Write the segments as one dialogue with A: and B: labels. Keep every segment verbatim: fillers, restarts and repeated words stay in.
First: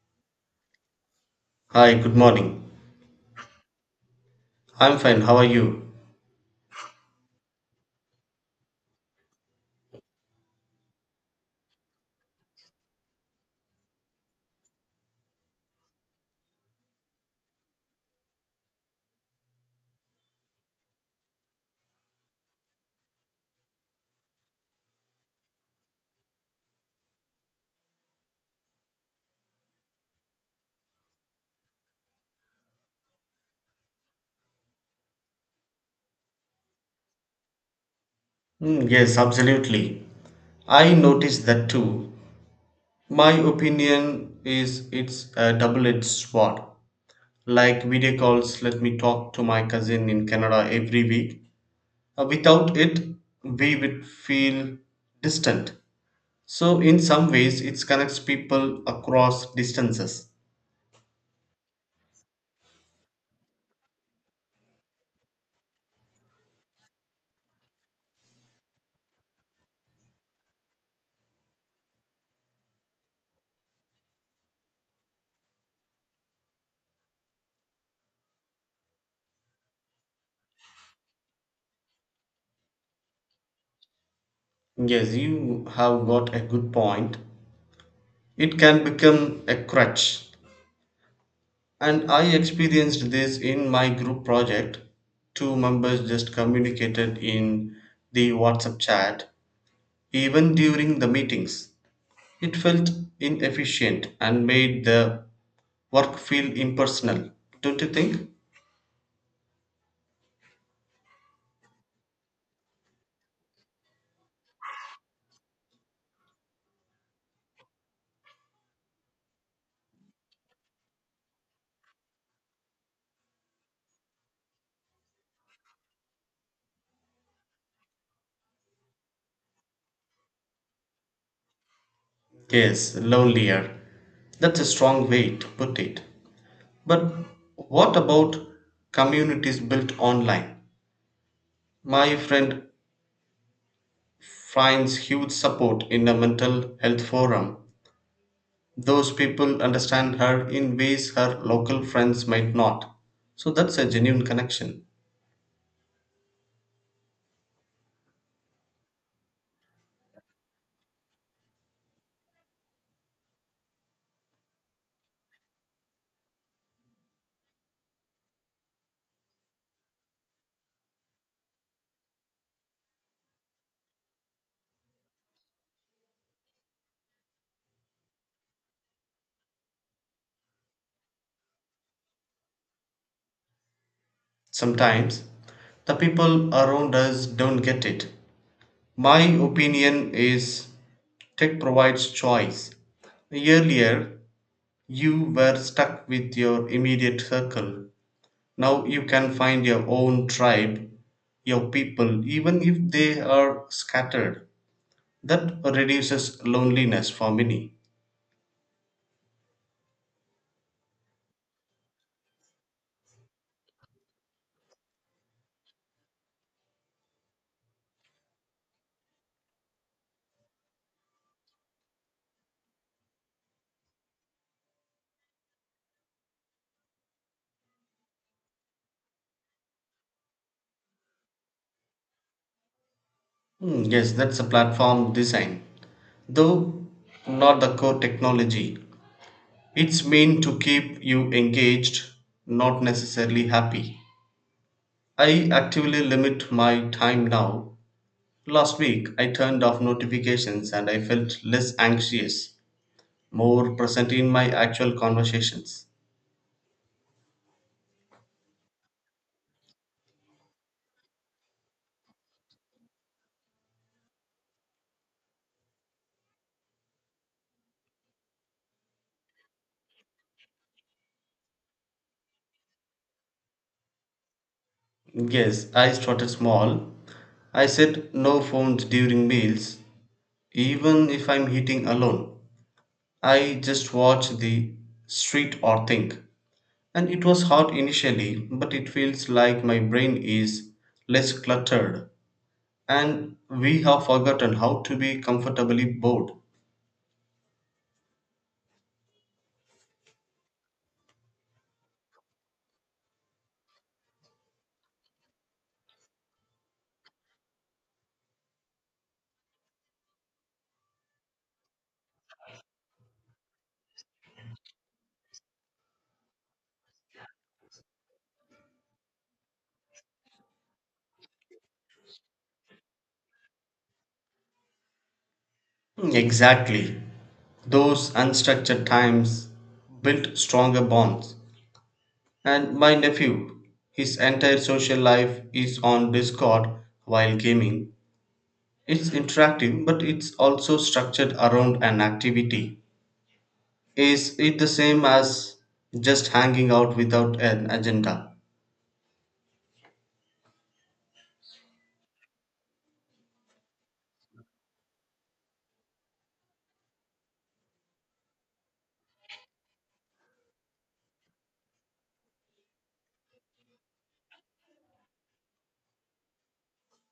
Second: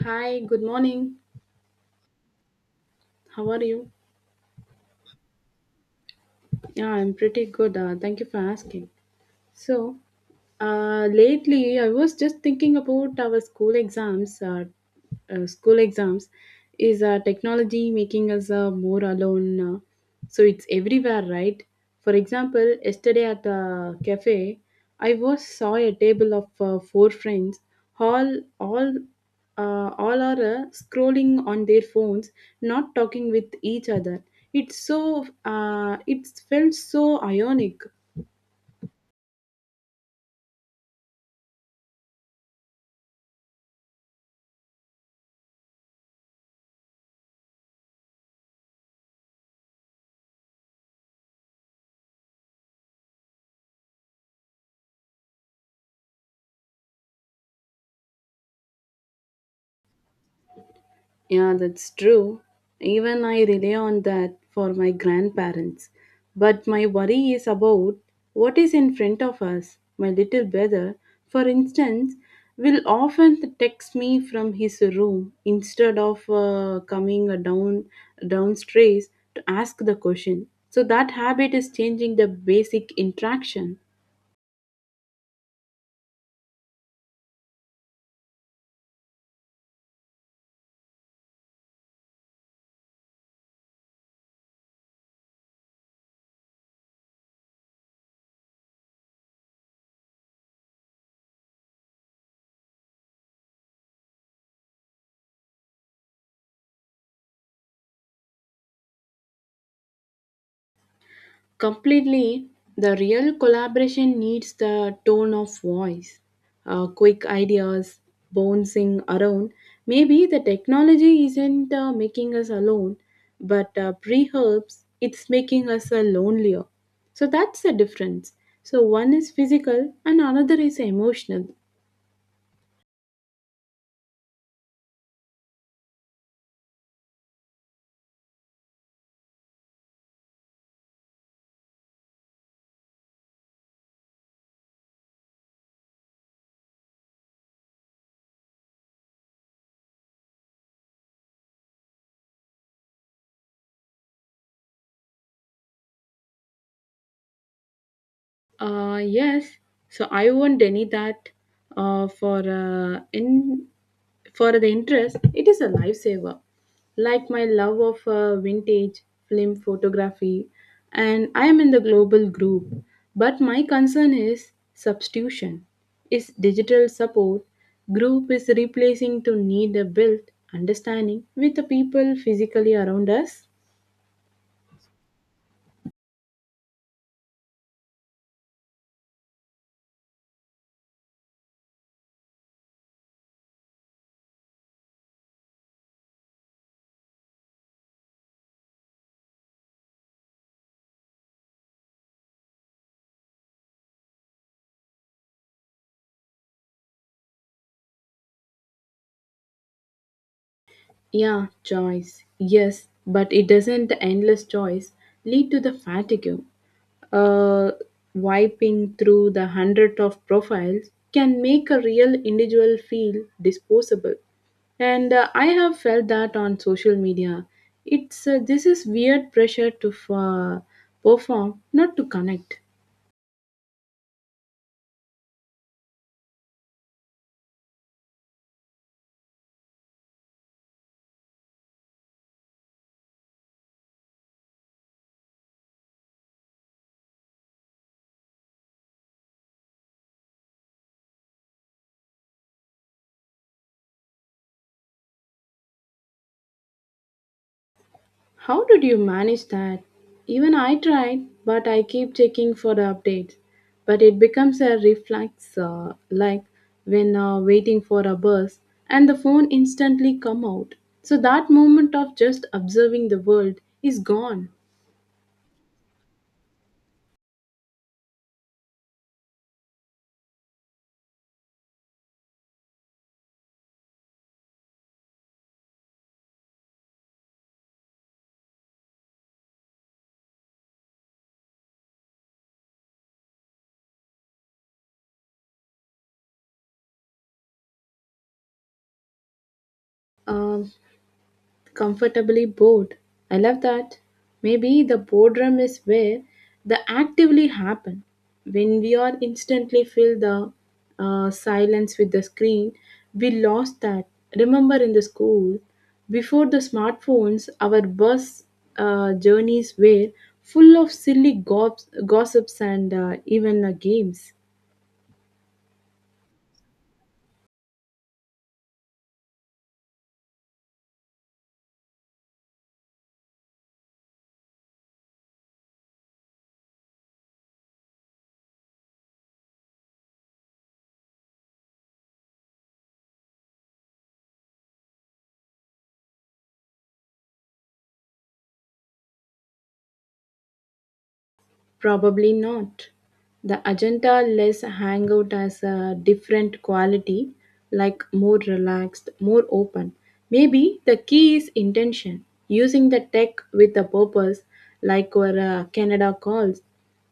A: Hi, good morning.
B: Hi, good morning.
A: How are you?
B: I'm fine. How are you?
A: Yeah, I'm pretty good. Uh, thank you for asking. So, uh, lately I was just thinking about our school exams. Uh, uh, school exams, is uh, technology making us uh, more alone? Uh, so it's everywhere, right? For example, yesterday at the cafe, I was saw a table of uh, four friends. All all uh, all are uh, scrolling on their phones, not talking with each other. It's so uh, it felt so ionic.
B: Mm, yes, absolutely. I noticed that too. My opinion is it's a double edged sword. Like video calls, let me talk to my cousin in Canada every week. Uh, without it, we would feel distant. So, in some ways, it connects people across distances.
A: Yeah, that's true. Even I rely on that for my grandparents. But my worry is about what is in front of us. My little brother, for instance, will often text me from his room instead of uh, coming uh, down downstairs to ask the question. So that habit is changing the basic interaction.
B: Yes, you have got a good point. It can become a crutch. And I experienced this in my group project. Two members just communicated in the WhatsApp chat, even during the meetings. It felt inefficient and made the work feel impersonal, don't you think?
A: Completely, the real collaboration needs the tone of voice, uh, quick ideas, bouncing around. Maybe the technology isn't uh, making us alone, but uh, perhaps it's making us uh, lonelier. So that's the difference. So one is physical and another is emotional.
B: Yes, lonelier. That's a strong way to put it. But what about communities built online? My friend finds huge support in a mental health forum. Those people understand her in ways her local friends might not. So that's a genuine connection.
A: Uh, yes, so I won't deny that, uh, for uh, in for the interest, it is a lifesaver. Like my love of uh, vintage film photography, and I am in the global group. But my concern is substitution. Is digital support group is replacing to need a built understanding with the people physically around us?
B: Sometimes the people around us don't get it. My opinion is tech provides choice. Earlier, you were stuck with your immediate circle. Now you can find your own tribe, your people, even if they are scattered. That reduces loneliness for many.
A: Yeah, choice. Yes, but it doesn't the endless choice lead to the fatigue. Uh, Wiping through the hundred of profiles can make a real individual feel disposable. And uh, I have felt that on social media. It's uh, This is weird pressure to f- uh, perform, not to connect.
B: Hmm, yes, that's a platform design, though not the core technology. It's meant to keep you engaged, not necessarily happy. I actively limit my time now. Last week, I turned off notifications and I felt less anxious, more present in my actual conversations.
A: How did you manage that? Even I tried, but I keep checking for the updates. But it becomes a reflex, uh, like when uh, waiting for a bus, and the phone instantly come out. So that moment of just observing the world is gone.
B: Yes, I started small. I said no phones during meals, even if I'm eating alone. I just watch the street or think. And it was hard initially, but it feels like my brain is less cluttered. And we have forgotten how to be comfortably bored.
A: Um Comfortably bored. I love that. Maybe the boredom is where the actively happen. When we are instantly fill the uh, silence with the screen, we lost that. Remember in the school, before the smartphones, our bus uh, journeys were full of silly gobs, gossips, and uh, even uh, games.
B: Exactly. Those unstructured times built stronger bonds. And my nephew, his entire social life is on Discord while gaming. It's interactive, but it's also structured around an activity. Is it the same as just hanging out without an agenda?
A: Probably not. The agenda less hangout has a different quality, like more relaxed, more open. Maybe the key is intention, using the tech with a purpose, like our uh, Canada calls,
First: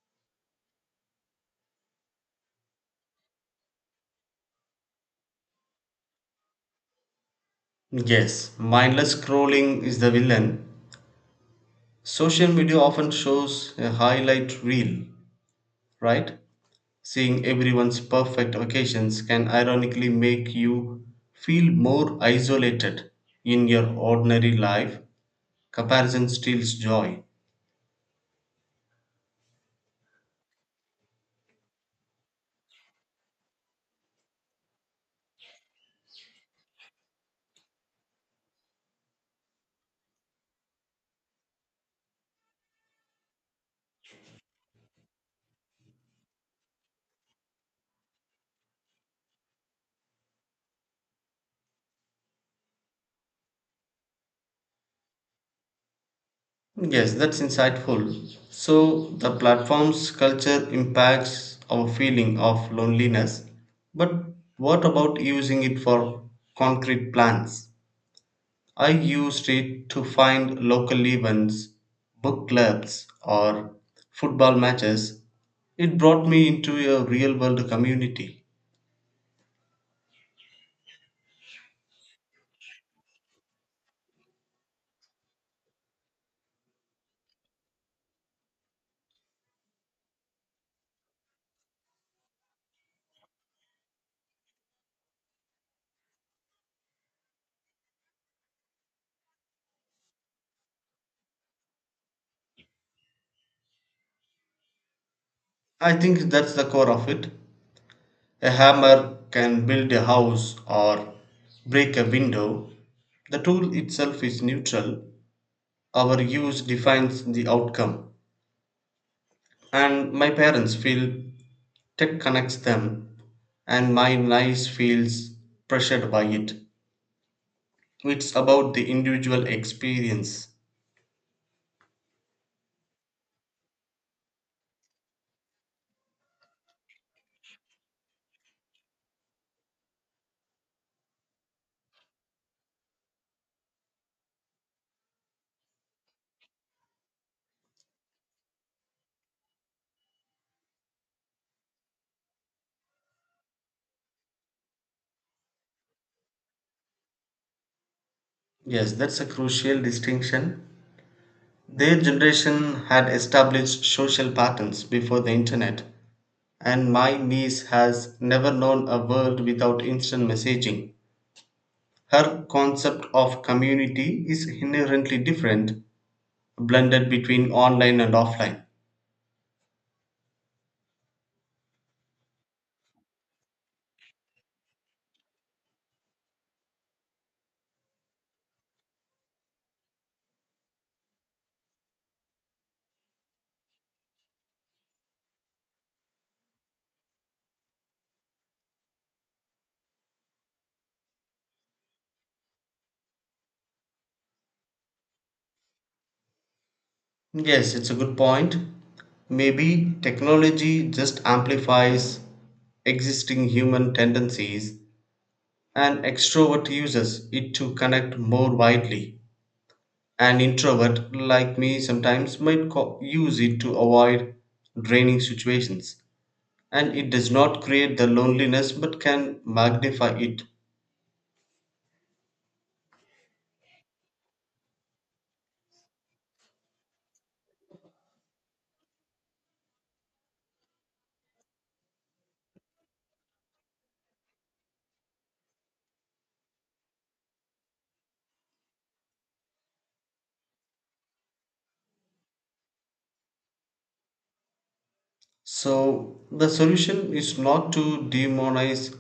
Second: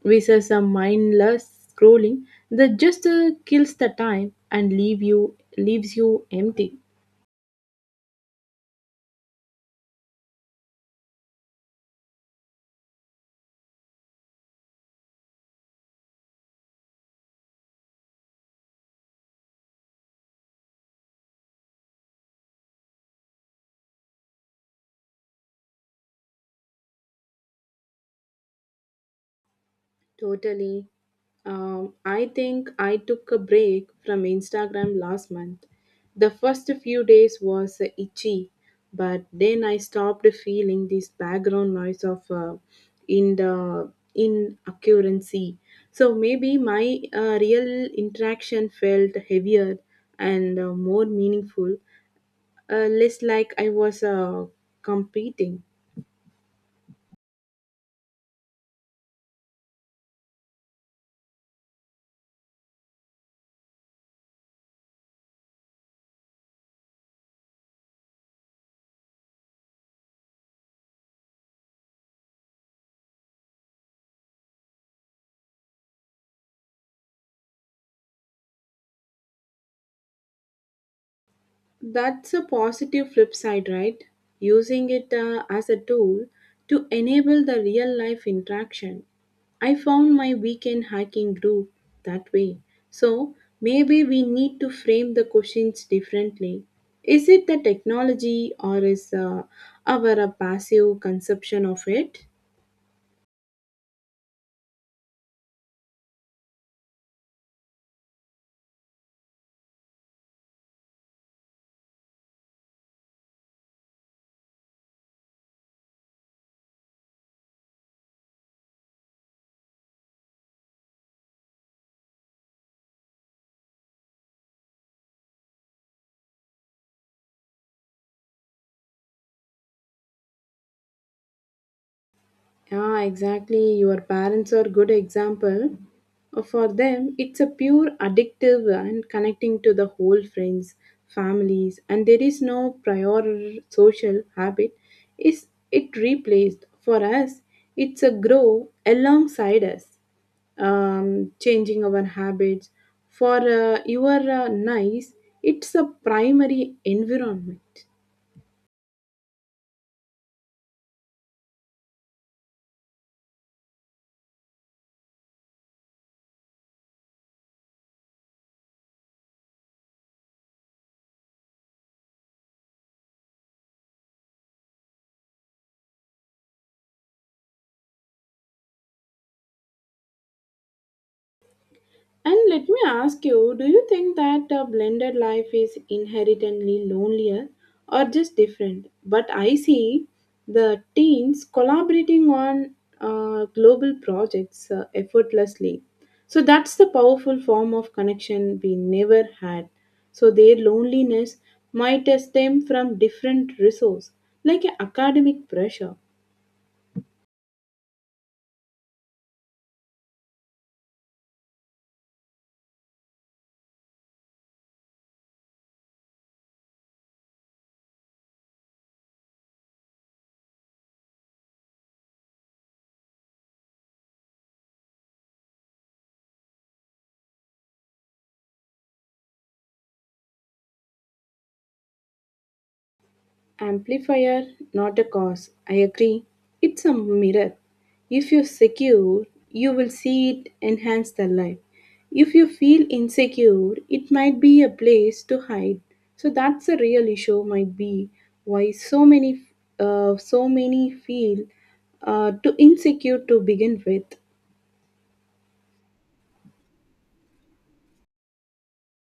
A: versus a mindless scrolling that just uh, kills the time and leave you leaves you empty.
B: Yes, mindless scrolling is the villain. Social media often shows a highlight reel, right? Seeing everyone's perfect occasions can ironically make you feel more isolated in your ordinary life. Comparison steals joy.
A: Totally. Um, I think I took a break from Instagram last month. The first few days was uh, itchy, but then I stopped feeling this background noise of, uh, in the inaccuracy. So maybe my uh, real interaction felt heavier and uh, more meaningful, uh, less like I was uh, competing.
B: Yes, that's insightful. So, the platform's culture impacts our feeling of loneliness. But what about using it for concrete plans? I used it to find local events, book clubs, or football matches. It brought me into a real world community.
A: That's a positive flip side, right? Using it uh, as a tool to enable the real life interaction. I found my weekend hiking group that way. So maybe we need to frame the questions differently. Is it the technology or is uh, our uh, passive conception of it?
B: I think that's the core of it. A hammer can build a house or break a window. The tool itself is neutral. Our use defines the outcome, and my parents feel tech connects them, and my niece feels pressured by it. It's about the individual experience.
A: Yeah, exactly. Your parents are good example. Uh, For them, it's a pure addictive and connecting to the whole friends, families, and there is no prior social habit. Is it replaced for us? It's a grow alongside us, um, changing our habits. For uh, your uh, nice, it's a primary environment.
B: Yes, that's a crucial distinction. Their generation had established social patterns before the internet, and my niece has never known a world without instant messaging. Her concept of community is inherently different, blended between online and offline.
A: And let me ask you, do you think that a blended life is inherently lonelier or just different? But I see the teens collaborating on uh, global projects uh, effortlessly. So that's the powerful form of connection we never had. So their loneliness might stem from different resources, like academic pressure.
B: Yes, it's a good point. Maybe technology just amplifies existing human tendencies. An extrovert uses it to connect more widely. An introvert, like me, sometimes might co- use it to avoid draining situations. And it does not create the loneliness but can magnify it.
A: Amplifier, not a cause. I agree. It's a mirror. If you secure, you will see it enhance the life. If you feel insecure, it might be a place to hide. So that's the real issue. Might be why so many, uh, so many feel uh, too insecure to begin with.
B: So, the solution is not to demonize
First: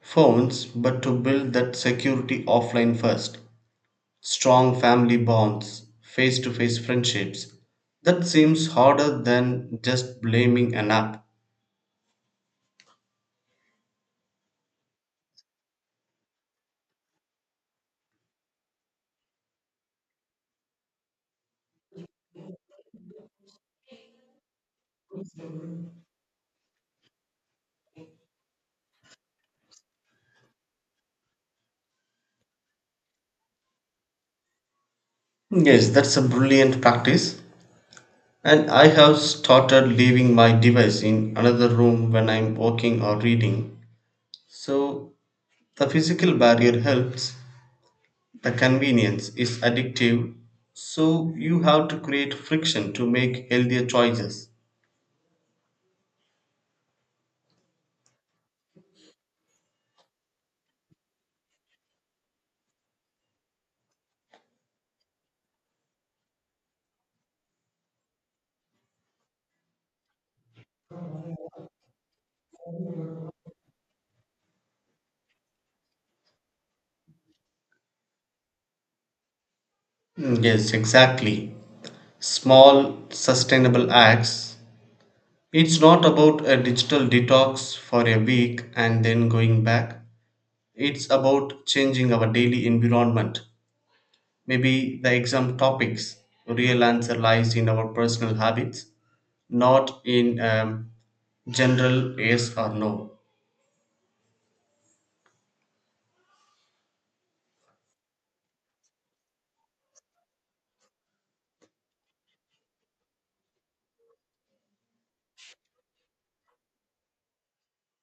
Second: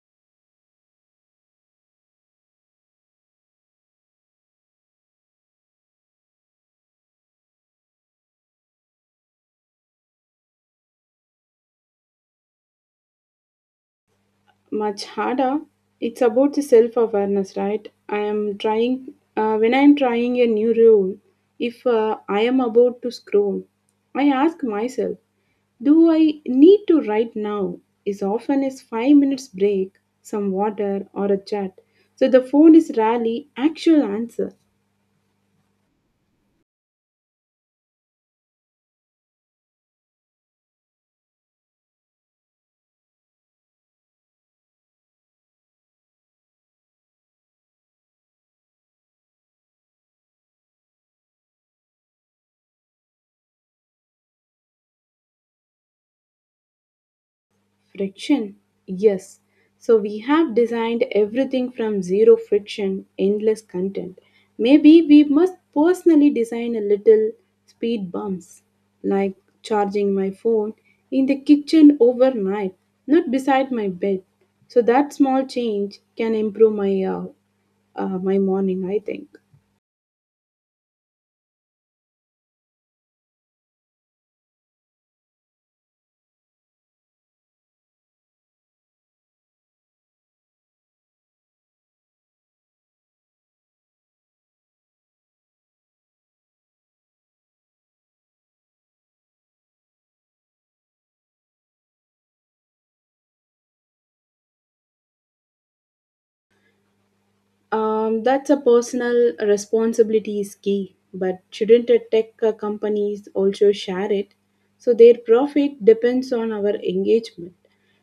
B: phones but to build that security offline first. Strong family bonds, face to face friendships. That seems harder than just blaming an app.
A: Much harder. It's about the self awareness, right? I am trying, uh, when I am trying a new role, if uh, I am about to scroll, I ask myself, do I need to write now? Is often is five minutes break, some water, or a chat. So the phone is rarely actual answer.
B: Yes, that's a brilliant practice. And I have started leaving my device in another room when I'm working or reading. So the physical barrier helps. The convenience is addictive. So you have to create friction to make healthier choices.
A: Friction? Yes. So we have designed everything from zero friction, endless content. Maybe we must personally design a little speed bumps, like charging my phone in the kitchen overnight, not beside my bed. So that small change can improve my uh, uh, my morning, I think.
B: Mm, yes, exactly. Small, sustainable acts. It's not about a digital detox for a week and then going back. It's about changing our daily environment. Maybe the exam topics real answer lies in our personal habits, not in um, general yes or no.
A: Um, that's a personal responsibility is key, but shouldn't a tech uh, companies also share it? So their profit depends on our engagement.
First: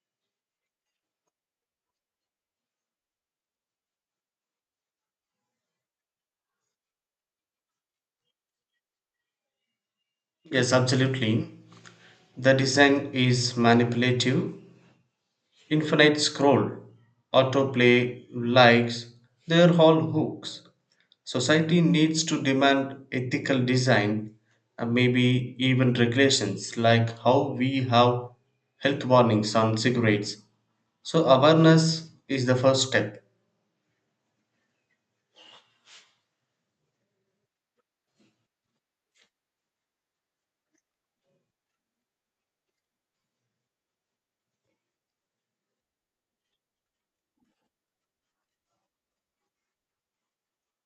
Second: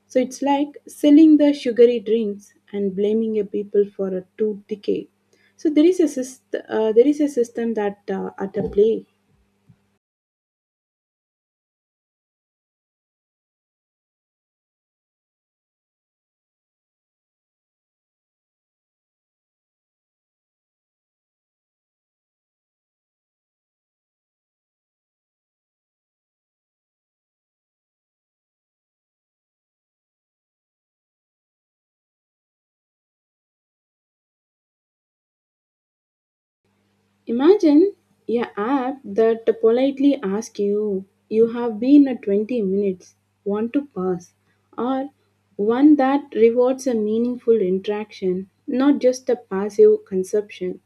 A: So it's like selling the sugary drinks and blaming a people for a tooth decay. So there is a syst- uh, there is a system that uh, at a play.
B: Yes, absolutely. The design is manipulative. Infinite scroll, autoplay, likes, they're all hooks. Society needs to demand ethical design and maybe even regulations like how we have health warnings on cigarettes. So, awareness is the first step.
A: Imagine a app that politely asks you, you have been at twenty minutes, want to pass, or one that rewards a meaningful interaction, not just a passive consumption.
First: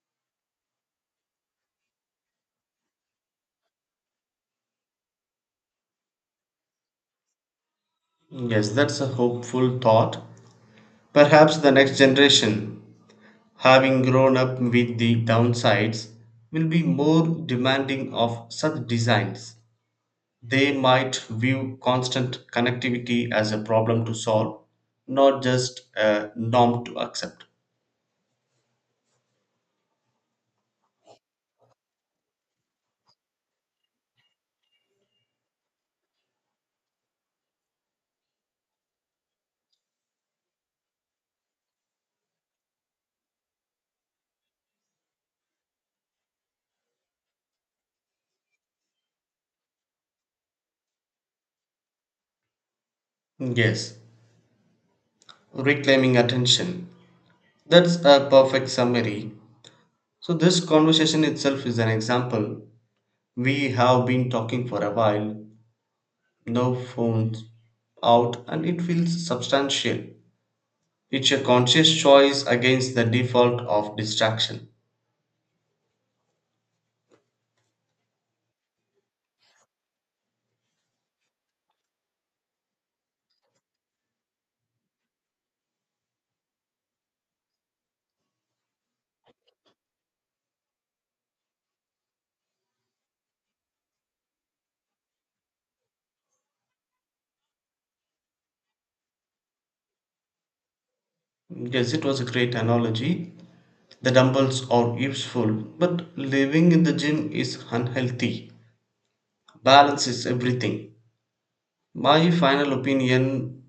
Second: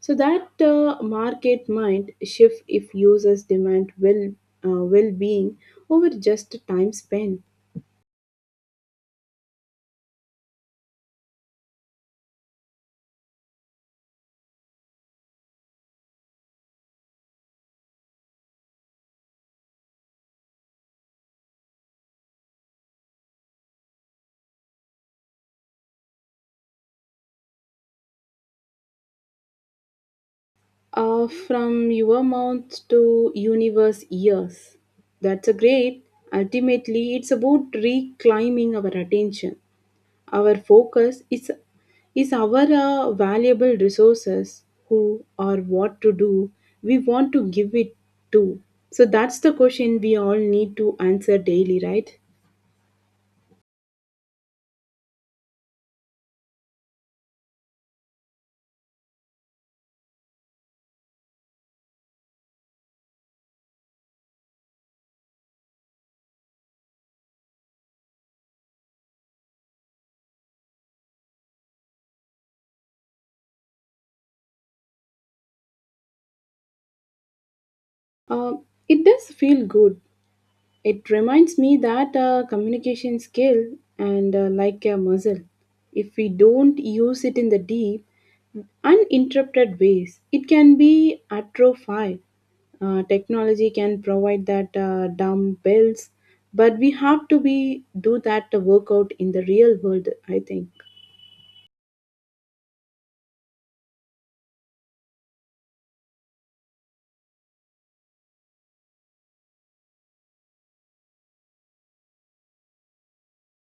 A: So that uh, market might shift if users demand well uh, well-being over just time spent.
B: Yes, that's a hopeful thought. Perhaps the next generation, having grown up with the downsides, will be more demanding of such designs. They might view constant connectivity as a problem to solve, not just a norm to accept.
A: Uh, from your mouth to universe years. That's a great. Ultimately, it's about reclaiming our attention. Our focus is is our uh, valuable resources, who or what to do. We want to give it to. So that's the question we all need to answer daily, right?
B: Yes, reclaiming attention. That's a perfect summary. So, this conversation itself is an example. We have been talking for a while, no phones out, and it feels substantial. It's a conscious choice against the default of distraction.
A: Uh, it does feel good. It reminds me that uh, communication skill and uh, like a muscle, if we don't use it in the deep, uninterrupted ways, it can be atrophied. Uh, technology can provide that uh, dumbbells, but we have to be do that workout in the real world, I think.
B: Yes, it was a great analogy. The dumbbells are useful, but living in the gym is unhealthy. Balance is everything. My final opinion.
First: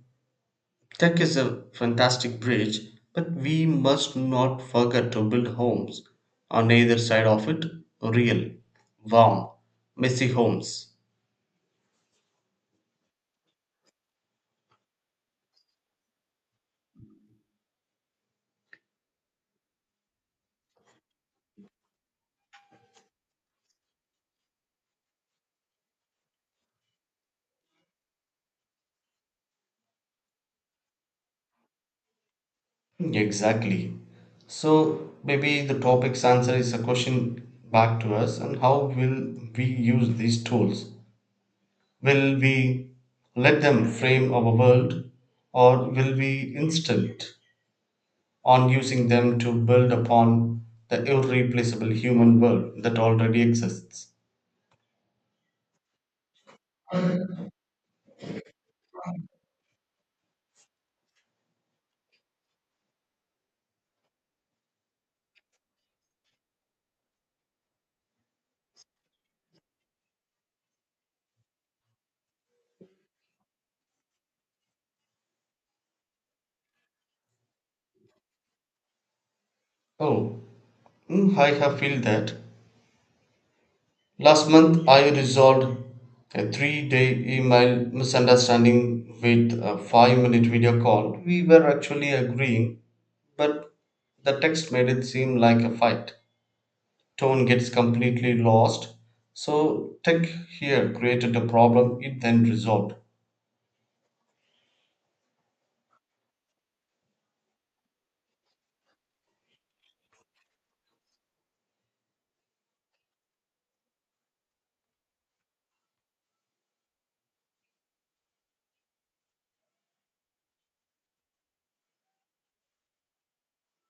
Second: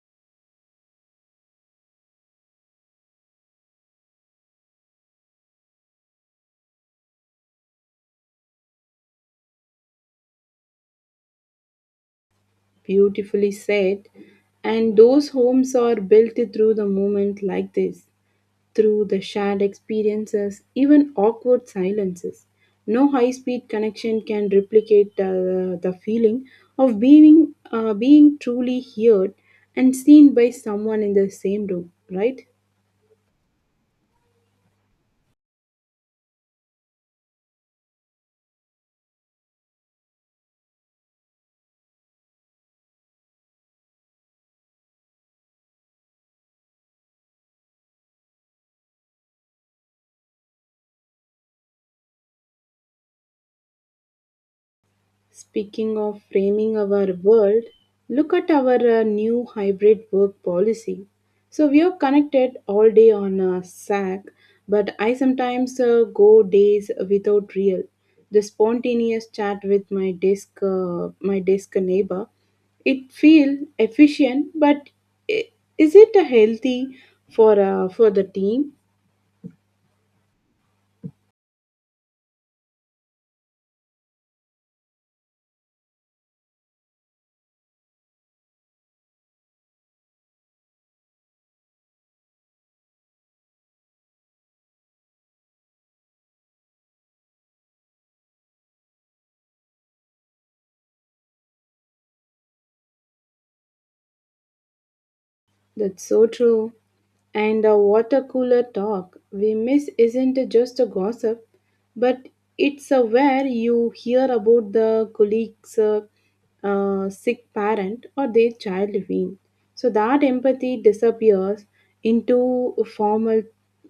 B: Tech is a fantastic bridge, but we must not forget to build homes on either side of it real, warm, messy homes.
A: Beautifully said, and those homes are built through the moment like this, through the shared experiences, even awkward silences. No high speed connection can replicate uh, the feeling of being, uh, being truly heard and seen by someone in the same room, right?
B: Exactly. So maybe the topic's answer is a question back to us and how will we use these tools? Will we let them frame our world or will we insist on using them to build upon the irreplaceable human world that already exists?
A: Speaking of framing our world, look at our uh, new hybrid work policy. So we are connected all day on a sack, but I sometimes uh, go days without real. The spontaneous chat with my desk, uh, my desk neighbor, it feel efficient, but i- is it uh, healthy for uh, for the team?
B: Oh, mm, I have felt that. Last month I resolved a three-day email misunderstanding with a five-minute video call. We were actually agreeing, but the text made it seem like a fight. Tone gets completely lost. So tech here created a problem it then resolved.
A: That's so true. And the water cooler talk we miss isn't just a gossip, but it's uh, where you hear about the colleague's uh, uh, sick parent or their child wean. So that empathy disappears into formal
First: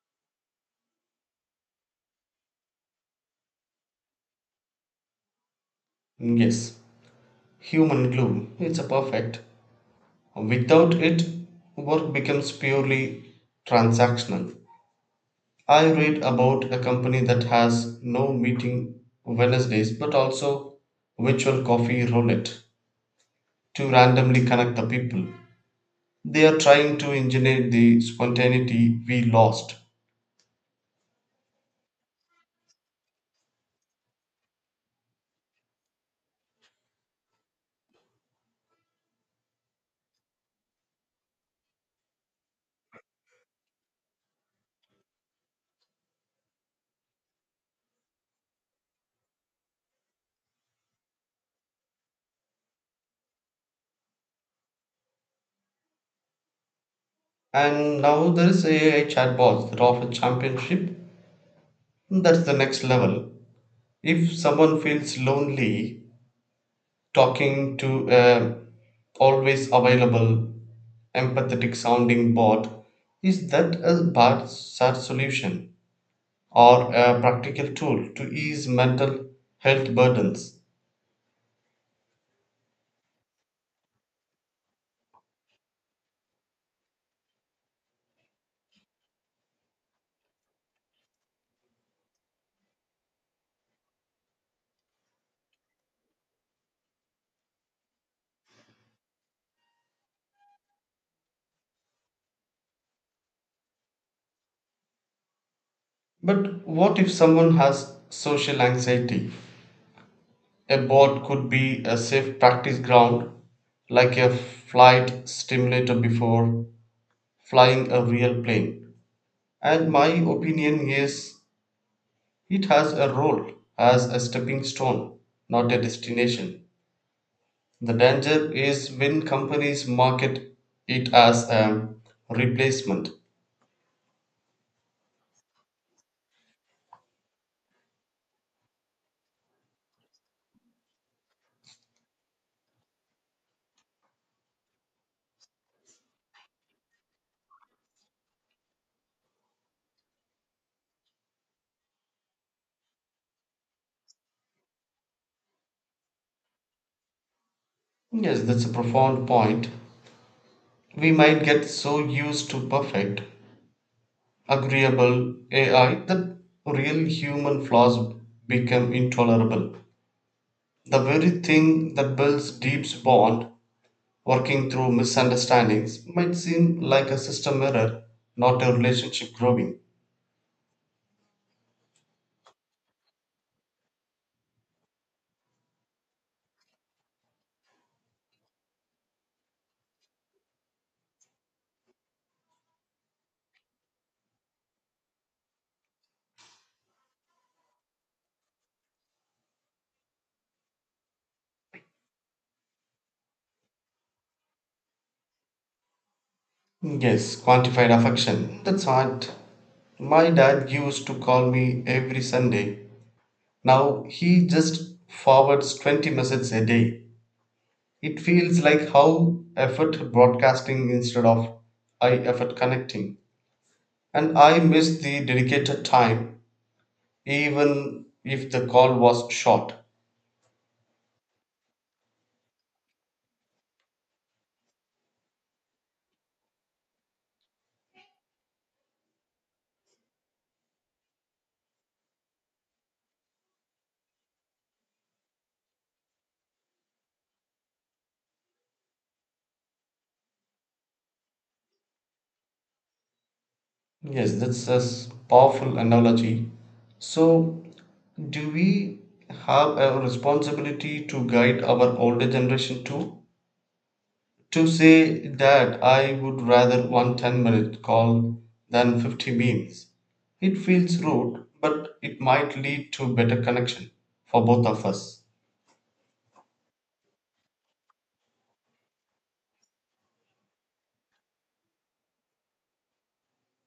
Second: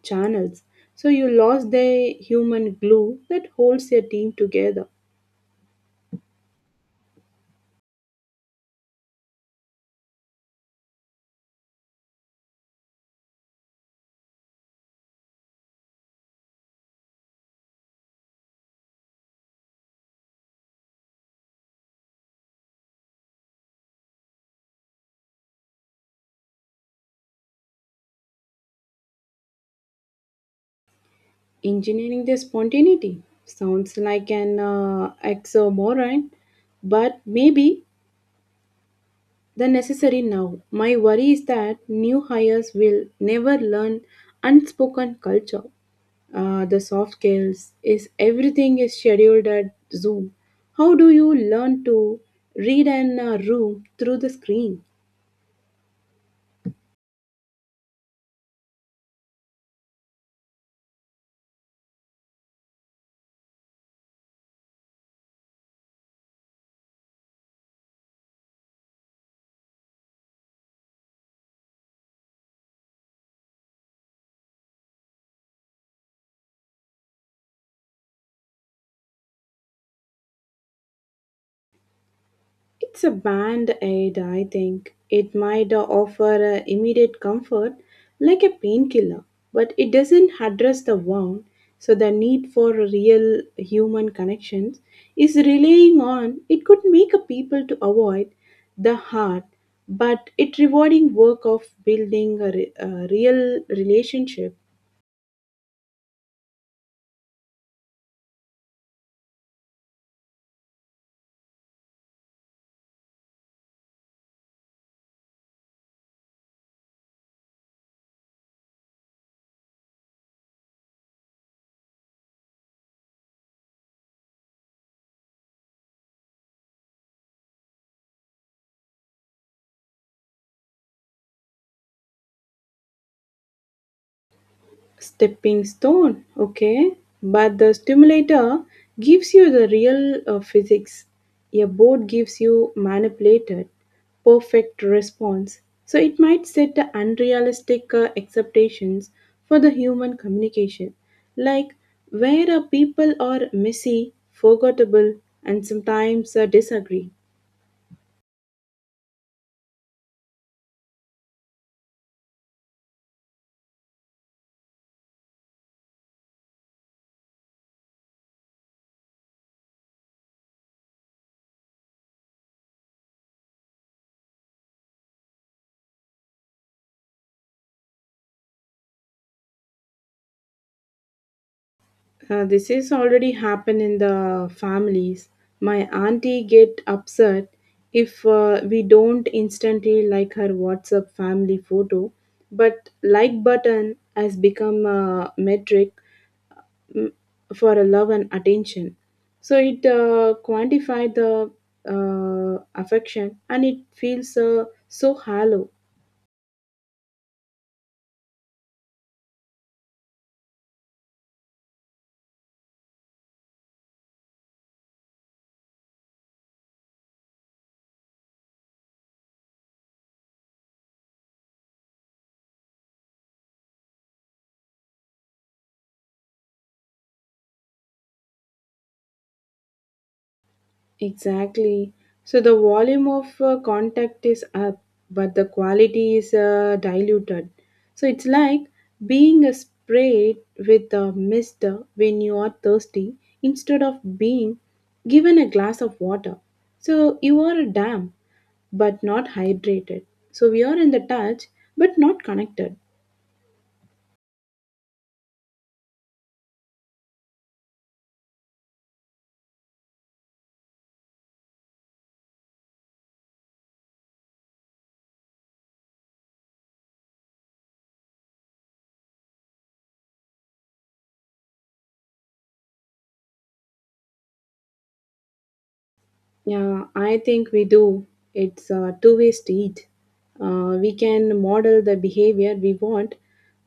A: channels. So you lost the human glue that holds your team together.
B: Yes, human glue. It's a perfect. Without it, work becomes purely transactional. I read about a company that has no meeting Wednesdays but also virtual coffee roulette to randomly connect the people. They are trying to engineer the spontaneity we lost.
A: Engineering the spontaneity sounds like an uh, oxymoron, but maybe the necessary now. My worry is that new hires will never learn unspoken culture. Uh, the soft skills is everything is scheduled at Zoom. How do you learn to read in a room through the screen?
B: And now there is A I chatbots that offer championship. That's the next level. If someone feels lonely, talking to a always available empathetic sounding bot, is that a bad sad solution? Or a practical tool to ease mental health burdens.
A: It's a band aid, I think. It might uh, offer uh, immediate comfort, like a painkiller, but it doesn't address the wound. So, the need for real human connections is relying on it could make a people to avoid the heart, but it rewarding work of building a, re- a real relationship.
B: But what if someone has social anxiety? A board could be a safe practice ground, like a flight stimulator before flying a real plane. And my opinion is it has a role as a stepping stone, not a destination. The danger is when companies market it as a replacement.
A: Stepping stone, okay, but the stimulator gives you the real uh, physics. A board gives you manipulated perfect response, so it might set the unrealistic uh, expectations for the human communication, like where uh, people are messy forgettable and sometimes uh, disagree.
B: Yes, that's a profound point. We might get so used to perfect, agreeable A I that real human flaws become intolerable. The very thing that builds deep bond, working through misunderstandings, might seem like a system error, not a relationship growing.
A: Uh, this is already happen in the families. My auntie get upset if uh, we don't instantly like her WhatsApp family photo, but like button has become a metric for a love and attention. So it uh, quantify the uh, affection and it feels uh, so hollow.
B: Yes, quantified affection. That's hard. My dad used to call me every Sunday. Now he just forwards twenty messages a day. It feels like how effort broadcasting instead of I effort connecting. And I miss the dedicated time, even if the call was short.
A: Exactly. So the volume of uh, contact is up, but the quality is uh, diluted. So it's like being uh, sprayed with a mist uh, when you are thirsty instead of being given a glass of water. So you are a dam, but not hydrated. So we are in the touch, but not connected.
B: Yes, that's a s- powerful analogy. So, do we have a responsibility to guide our older generation too? To say that I would rather one ten minute call than fifty memes, it feels rude, but it might lead to better connection for both of us.
A: Yeah, I think we do. It's a two way street. Uh, we can model the behavior we want,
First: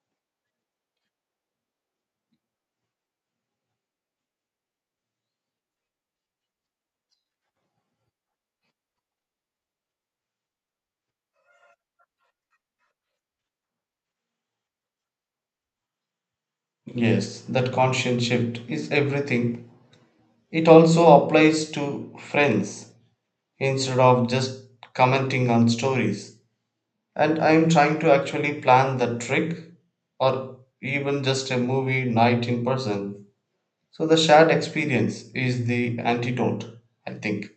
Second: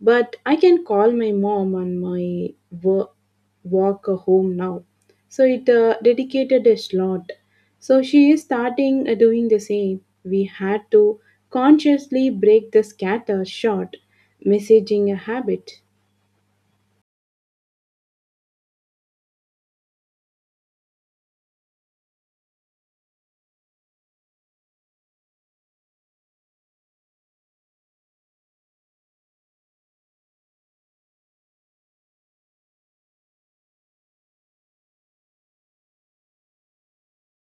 A: but I can call my mom on my wo- walk home now. So it uh, dedicated a slot. So she is starting uh, doing the same. We had to consciously break the scatter shot messaging habit.
B: Yes, that conscious shift is everything. It also applies to friends instead of just commenting on stories. And I'm trying to actually plan the trick or even just a movie night in person. So the shared experience is the antidote, I think.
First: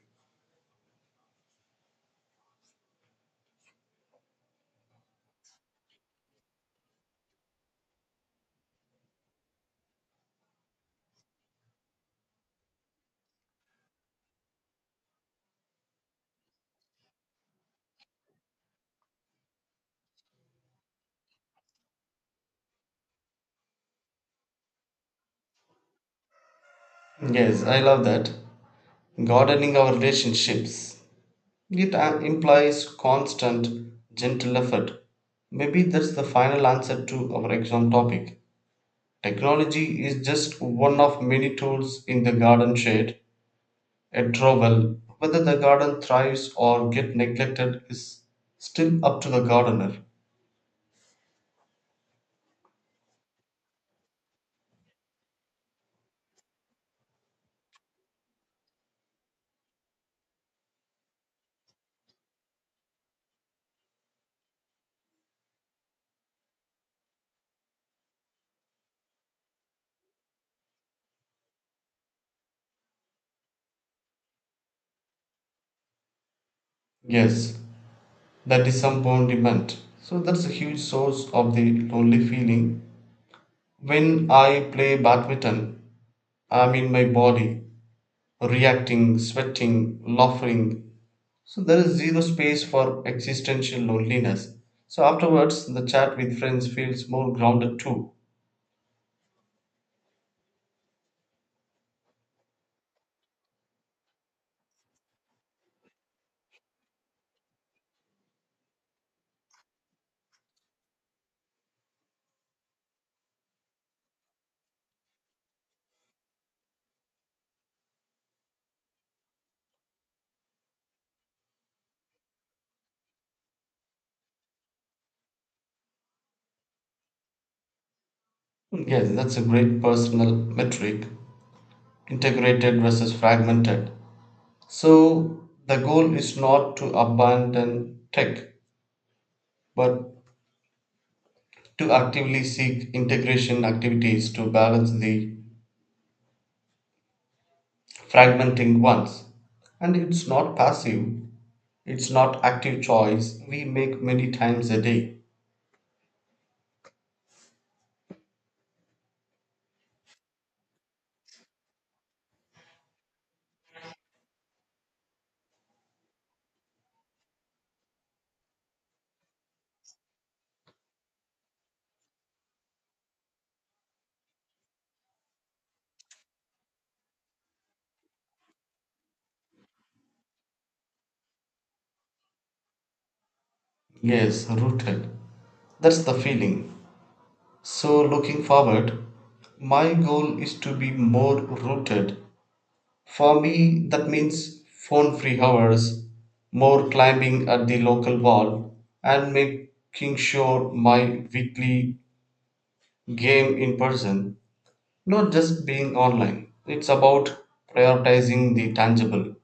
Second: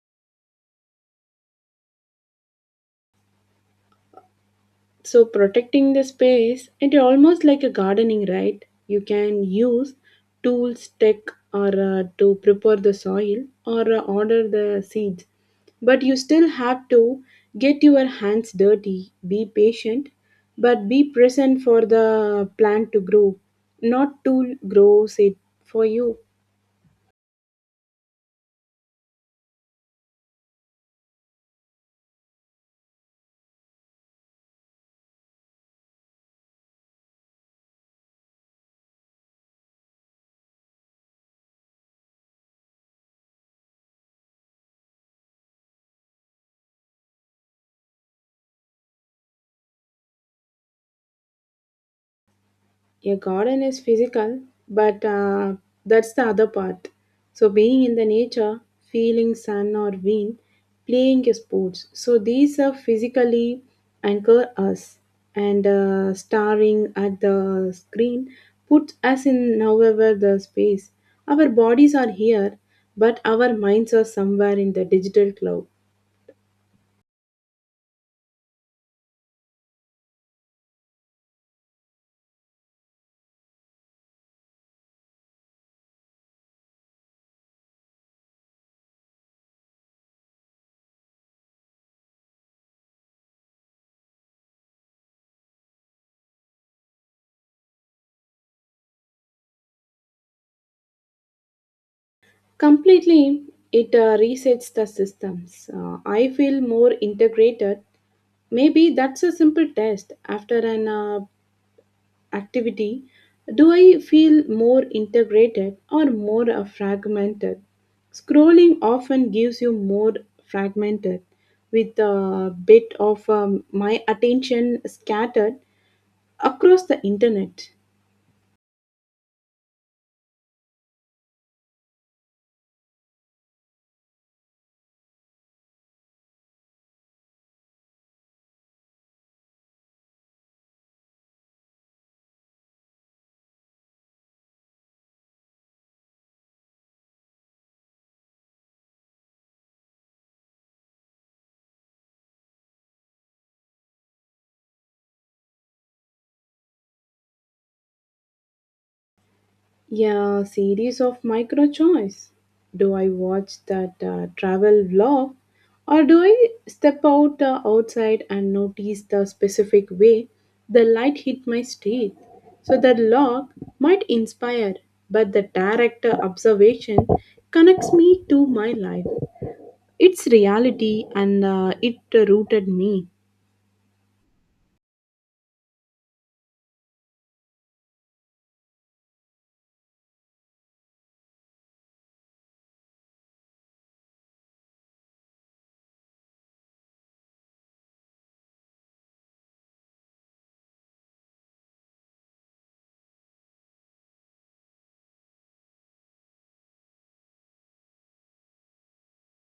A: So protecting the space and almost like a gardening, right? You can use tools, tech, or uh, to prepare the soil or uh, order the seeds, but you still have to get your hands dirty, be patient, but be present for the plant to grow, not tool grows it for you.
B: Yes, I love that. Gardening our relationships. It uh, implies constant, gentle effort. Maybe that's the final answer to our exam topic. Technology is just one of many tools in the garden shade. A trouble, whether the garden thrives or get neglected, is still up to the gardener.
A: A garden is physical, but uh, that's the other part. So being in the nature, feeling sun or wind, playing sports, so these are physically anchor us, and uh, staring at the screen puts us in however the space. Our bodies are here, but our minds are somewhere in the digital cloud.
B: Yes, that is some demand. So that's a huge source of the lonely feeling. When I play badminton, I'm in my body. Reacting, sweating, laughing. So there is zero space for existential loneliness. So afterwards, the chat with friends feels more grounded too.
A: Completely, it uh, resets the systems. Uh, I feel more integrated. Maybe that's a simple test after an uh, activity. Do I feel more integrated or more uh, fragmented? Scrolling often gives you more fragmented, with a bit of um, my attention scattered across the internet.
B: Yes, that's a great personal metric, integrated versus fragmented. So the goal is not to abandon tech, but to actively seek integration activities to balance the fragmenting ones. And it's not passive. It's not active choice we make many times a day.
A: Yeah, series of micro choice. Do I watch that uh, travel vlog or do I step out uh, outside and notice the specific way the light hit my street? So the log might inspire, but the direct uh, observation connects me to my life. It's reality and uh, it uh, rooted me.
B: Yes, rooted. That's the feeling. So, looking forward, my goal is to be more rooted. For me, that means phone free hours, more climbing at the local wall, and making sure my weekly game in person, not just being online. It's about prioritizing the tangible.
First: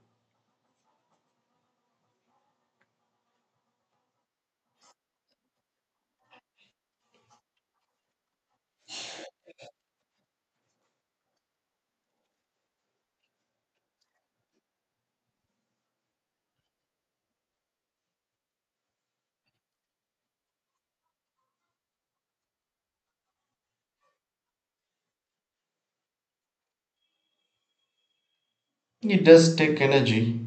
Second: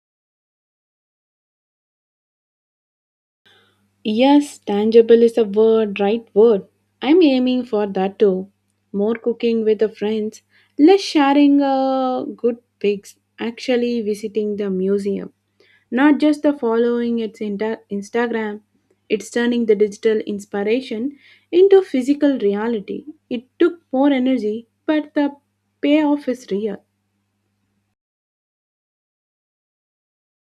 A: Yes, tangible is a word, right word. I'm aiming for that too. More cooking with the friends, less sharing uh, good pics, actually visiting the museum. Not just the following its inta- Instagram, it's turning the digital inspiration into physical reality. It took more energy, but the payoff is real.
B: It does take energy.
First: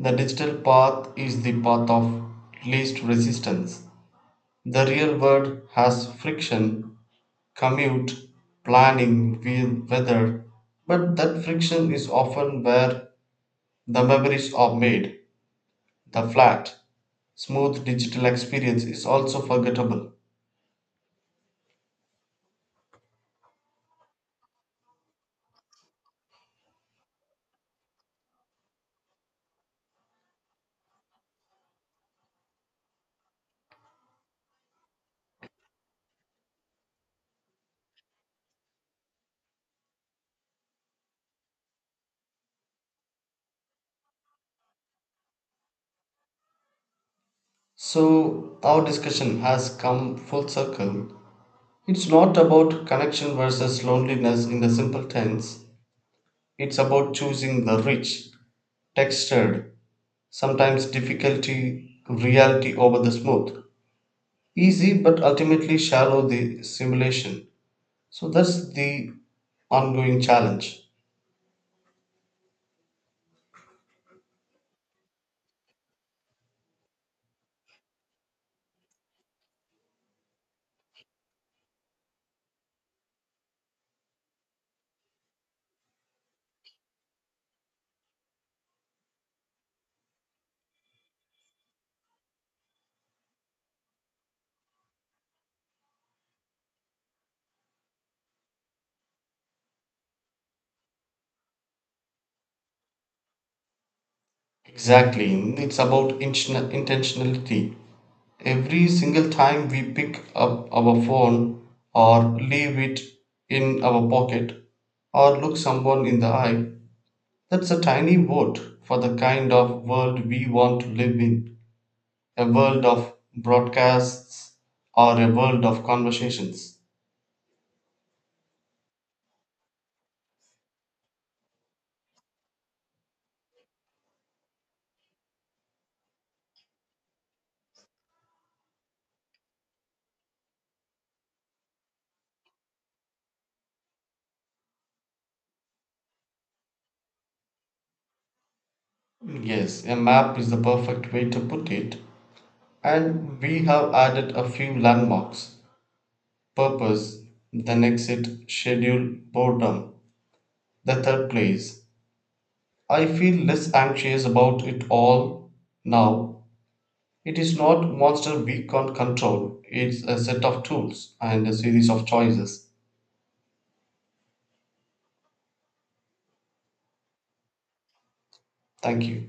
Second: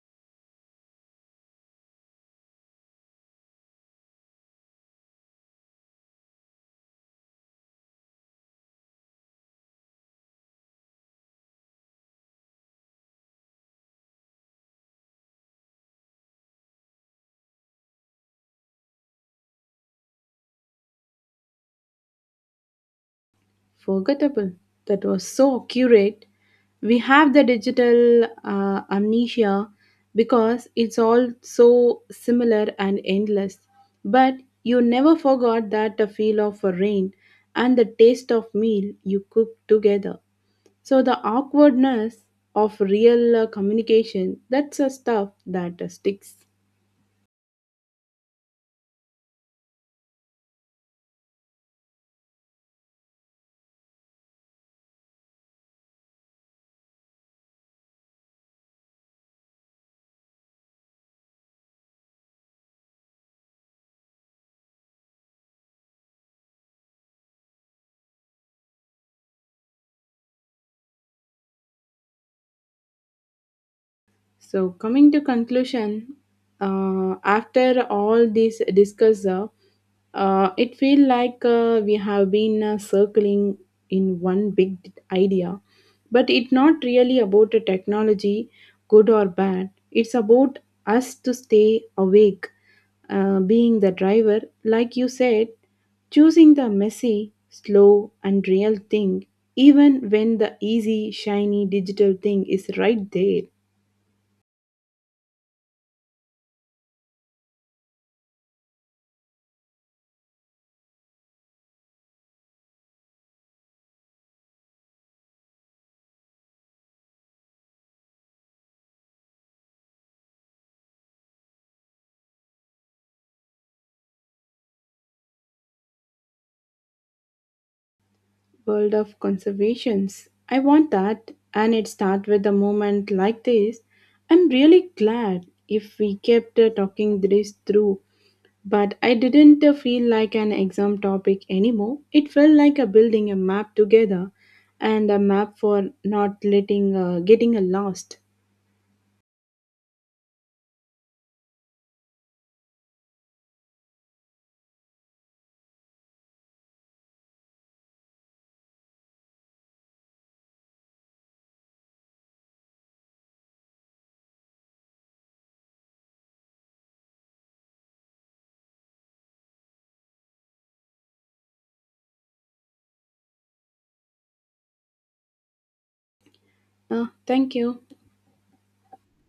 B: The digital path is the path of least resistance. The real world has friction, commute, planning, wheel, weather, but that friction is often where the memories are made. The flat, smooth digital experience is also forgettable.
A: Forgettable. That was so accurate. We have the digital uh, amnesia because it's all so similar and endless. But you never forgot that the feel of a rain and the taste of meal you cooked together. So the awkwardness of real uh, communication, that's a stuff that uh, sticks.
B: So, our discussion has come full circle. It's not about connection versus loneliness in the simple tense, it's about choosing the rich textured, sometimes difficulty reality over the smooth, easy but ultimately shallow the simulation. So that's the ongoing challenge.
A: So coming to conclusion, uh, after all this discuss, uh, uh, it feel like uh, we have been uh, circling in one big idea, but it's not really about the technology, good or bad. It's about us to stay awake, uh, being the driver, like you said, choosing the messy, slow, and real thing, even when the easy, shiny digital thing is right there.
B: Exactly, it's about intention- intentionality. Every single time we pick up our phone or leave it in our pocket or look someone in the eye, that's a tiny vote for the kind of world we want to live in. A world of broadcasts or a world of conversations.
A: World of conservations. I want that, and it starts with a moment like this. I'm really glad if we kept uh, talking this through, but I didn't uh, feel like an exam topic anymore. It felt like a building a map together and a map for not letting uh, getting uh, lost.
B: Yes, a map is the perfect way to put it, and we have added a few landmarks, purpose, then exit, schedule, boredom, the third place. I feel less anxious about it all now. It is not monster we can't control, it's a set of tools and a series of choices.
A: Uh, thank you.
B: Thank you.